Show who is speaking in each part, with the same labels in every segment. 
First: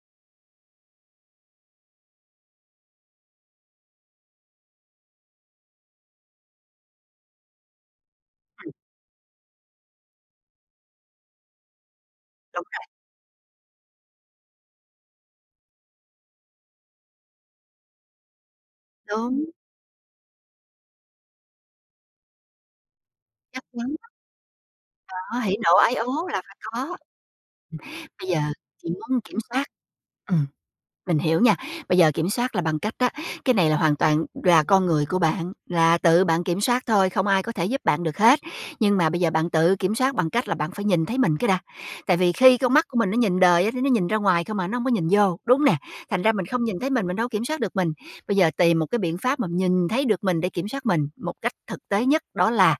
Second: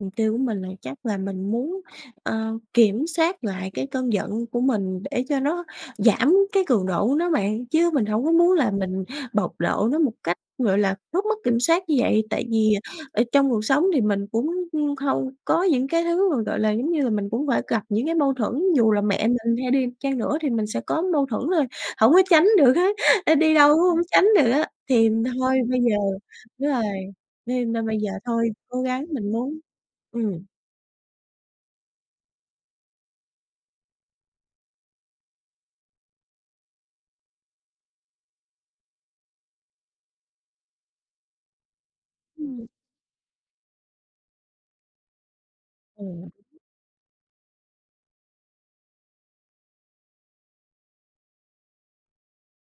Speaker 1: Mục tiêu của mình là chắc là mình muốn, ơ, kiểm soát lại cái cơn giận của mình để cho nó giảm cái cường độ của nó bạn, chứ mình hổng có muốn là
Speaker 2: Ừm.
Speaker 1: mình bộc lộ nó một cách, gọi là, rất mất kiểm soát như vậy. Tại
Speaker 2: Đúng
Speaker 1: vì
Speaker 2: rồi.
Speaker 1: ở trong cuộc sống thì mình cũng, ưm, hông có những cái thứ mà, gọi là, giống như là mình cũng phải gặp những cái mâu thuẫn, dù là mẹ
Speaker 2: Đúng.
Speaker 1: mình hay đi chăng nữa thì mình sẽ có mâu thuẫn rồi, hổng có tránh được hết, ơ, đi
Speaker 2: Chắc
Speaker 1: đâu cũng
Speaker 2: chắn.
Speaker 1: hổng tránh được á. Thì
Speaker 2: Đó,
Speaker 1: thôi
Speaker 2: hỉ nộ
Speaker 1: bây
Speaker 2: ái
Speaker 1: giờ
Speaker 2: ố là phải
Speaker 1: đúng rồi,
Speaker 2: có. Ừm,
Speaker 1: nên là bây giờ
Speaker 2: bây giờ
Speaker 1: thôi cố
Speaker 2: chỉ
Speaker 1: gắng
Speaker 2: muốn
Speaker 1: mình
Speaker 2: kiểm
Speaker 1: muốn
Speaker 2: soát. Ừm,
Speaker 1: ừm.
Speaker 2: mình hiểu nha, bây giờ kiểm soát là bằng cách đó, cái này là hoàn toàn là con người của bạn, là tự bạn kiểm soát thôi, không ai có thể giúp bạn được hết, nhưng mà bây giờ bạn tự kiểm soát bằng cách là bạn phải nhìn thấy mình cái đã. Tại vì khi
Speaker 1: Ừm.
Speaker 2: con mắt của mình nó nhìn đời á, nó nó nhìn ra ngoài không à, nó hông có nhìn vô, đúng nè? Thành
Speaker 1: Ừm.
Speaker 2: ra mình không nhìn thấy mình, mình đâu kiểm soát được mình. Bây giờ tìm một cái biện pháp mà nhìn thấy được mình để kiểm soát mình một cách thực tế nhất đó là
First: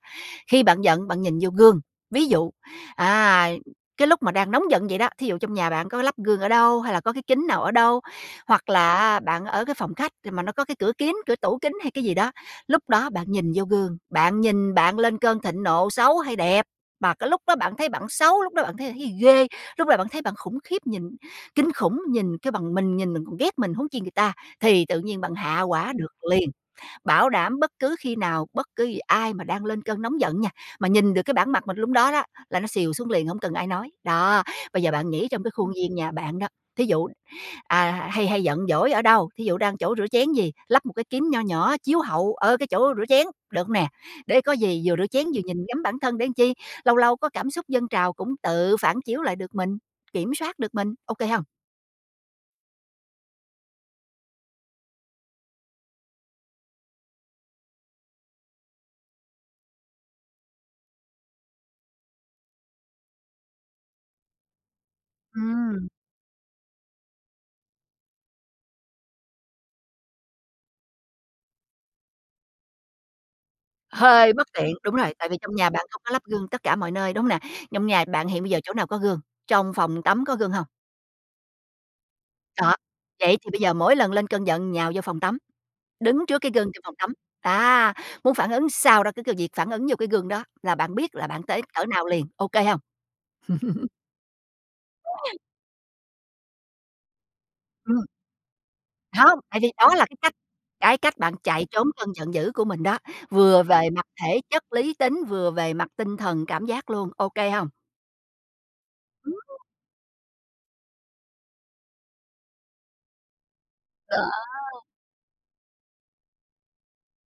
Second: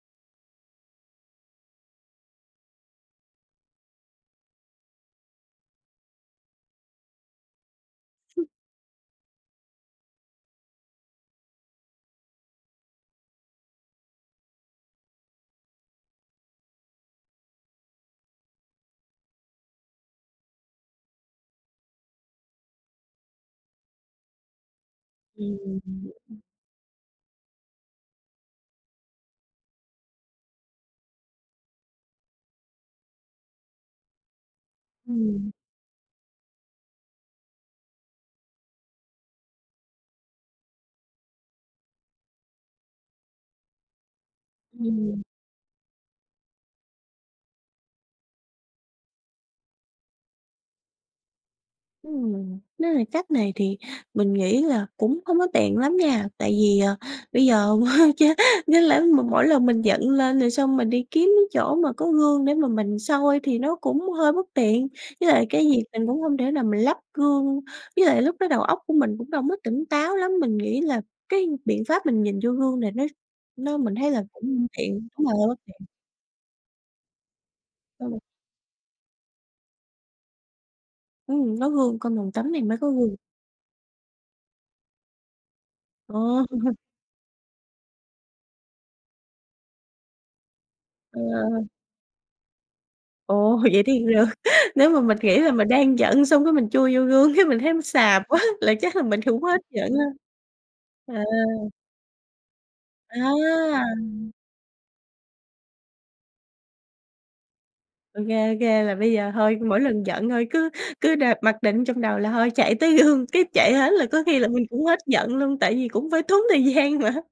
Speaker 2: khi bạn giận bạn nhìn vô gương, ví dụ, à, cái lúc mà đang nóng giận vậy đó, thí dụ trong nhà bạn có lắp gương ở đâu hay là có cái kính nào ở đâu, hoặc là á bạn ở cái phòng khách thì mà nó có cái cửa kiếng cửa tủ kính hay cái gì đó, lúc đó bạn nhìn vô gương, bạn nhìn bạn lên cơn thịnh nộ xấu hay đẹp, mà cái lúc đó bạn thấy bạn xấu, lúc đó bạn thấy là thấy ghê, lúc đó bạn thấy bạn khủng khiếp nhìn kinh khủng, nhìn kêu bằng mình nhìn, mình còn ghét mình huống chi người ta, thì tự nhiên bạn
Speaker 1: Ừm.
Speaker 2: hạ hỏa được
Speaker 1: [unintelligible] Ưm.
Speaker 2: liền. Bảo đảm bất cứ khi nào, bất cứ giờ ai mà đang lên cơn nóng giận nha, mà nhìn được cái bản mặt mình lúc đó đó, là nó xìu xuống liền hông cần ai nói. Đó, bây giờ bạn nghĩ trong
Speaker 1: Ừm.
Speaker 2: cái khuôn viên nhà bạn đó, thí dụ, à, hay hay giận dỗi ở đâu, thí dụ đang chỗ rửa chén gì, lắp một cái kính nho nhỏ chiếu hậu ở cái chỗ rửa chén, được hông nè? Để có gì vừa rửa
Speaker 1: Ừm.
Speaker 2: chén vừa nhìn ngắm bản thân để chi, lâu lâu có cảm xúc dâng trào cũng tự phản chiếu lại được mình, kiểm soát được mình, ô kê hông?
Speaker 1: Ừm, nếu là cách này thì mình nghĩ là cũng hông có tiện lắm nha, tại vì, ờ, bây giờ cha chẳng lẽ mà mỗi lần mình giận lên rồi xong mình đi kiếm chỗ mà có gương để mà mình soi thì nó cũng hơi bất tiện. Với lại cái việc
Speaker 2: Ừm.
Speaker 1: mình cũng hông thể nào mình lắp gương, với lại lúc đó đầu óc của mình cũng đâu mất tỉnh táo lắm, mình nghĩ là cái biện pháp mình nhìn vô gương này nó nó mình thấy là
Speaker 2: Hơi
Speaker 1: cũng
Speaker 2: bất
Speaker 1: hông
Speaker 2: tiện, đúng
Speaker 1: tiện,
Speaker 2: rồi,
Speaker 1: đúng
Speaker 2: tại
Speaker 1: rồi
Speaker 2: vì
Speaker 1: hơi
Speaker 2: trong
Speaker 1: bất
Speaker 2: nhà bạn
Speaker 1: tiện.
Speaker 2: không có lắp gương tất cả mọi nơi, đúng hông nè? Trong nhà
Speaker 1: Ừm.
Speaker 2: bạn hiện bây giờ chỗ nào có gương, trong phòng tắm có gương hông?
Speaker 1: Ừm, nó gương cong phòng tắm này
Speaker 2: Đó,
Speaker 1: mới có gương.
Speaker 2: vậy thì bây giờ mỗi lần lên cơn giận nhào vô phòng tắm, đứng trước
Speaker 1: Ồ.
Speaker 2: cái gương trong phòng tắm, à, muốn phản ứng sao đó cứ cứ việc phản ứng vô cái gương đó là bạn biết
Speaker 1: Ờ.
Speaker 2: là bạn tới cỡ nào liền, ô kê hông?
Speaker 1: Ồ! Vậy thì, ờ, nếu mà mình nghĩ là mình đang giận xong cái mình chui vô gương cái mình thấy
Speaker 2: Ừm.
Speaker 1: xàm quá là chắc là mình
Speaker 2: Hông,
Speaker 1: cũng hết
Speaker 2: tại vì
Speaker 1: giận
Speaker 2: đó
Speaker 1: ha.
Speaker 2: là cái cách cái cách
Speaker 1: À.
Speaker 2: bạn chạy trốn cơn giận dữ của mình đó, vừa
Speaker 1: À!
Speaker 2: về mặt thể chất lý tính, vừa về mặt tinh thần cảm giác luôn, ô kê hông?
Speaker 1: Ô kê, ô kê, là bây giờ
Speaker 2: Ừm.
Speaker 1: thôi, mỗi lần giận thôi cứ cứ đặt mặc định trong đầu là thôi chạy tới gương, cái chạy hết là có khi
Speaker 2: Đó.
Speaker 1: là mình cũng hết giận luôn tại vì cũng phải tốn thời gian mà.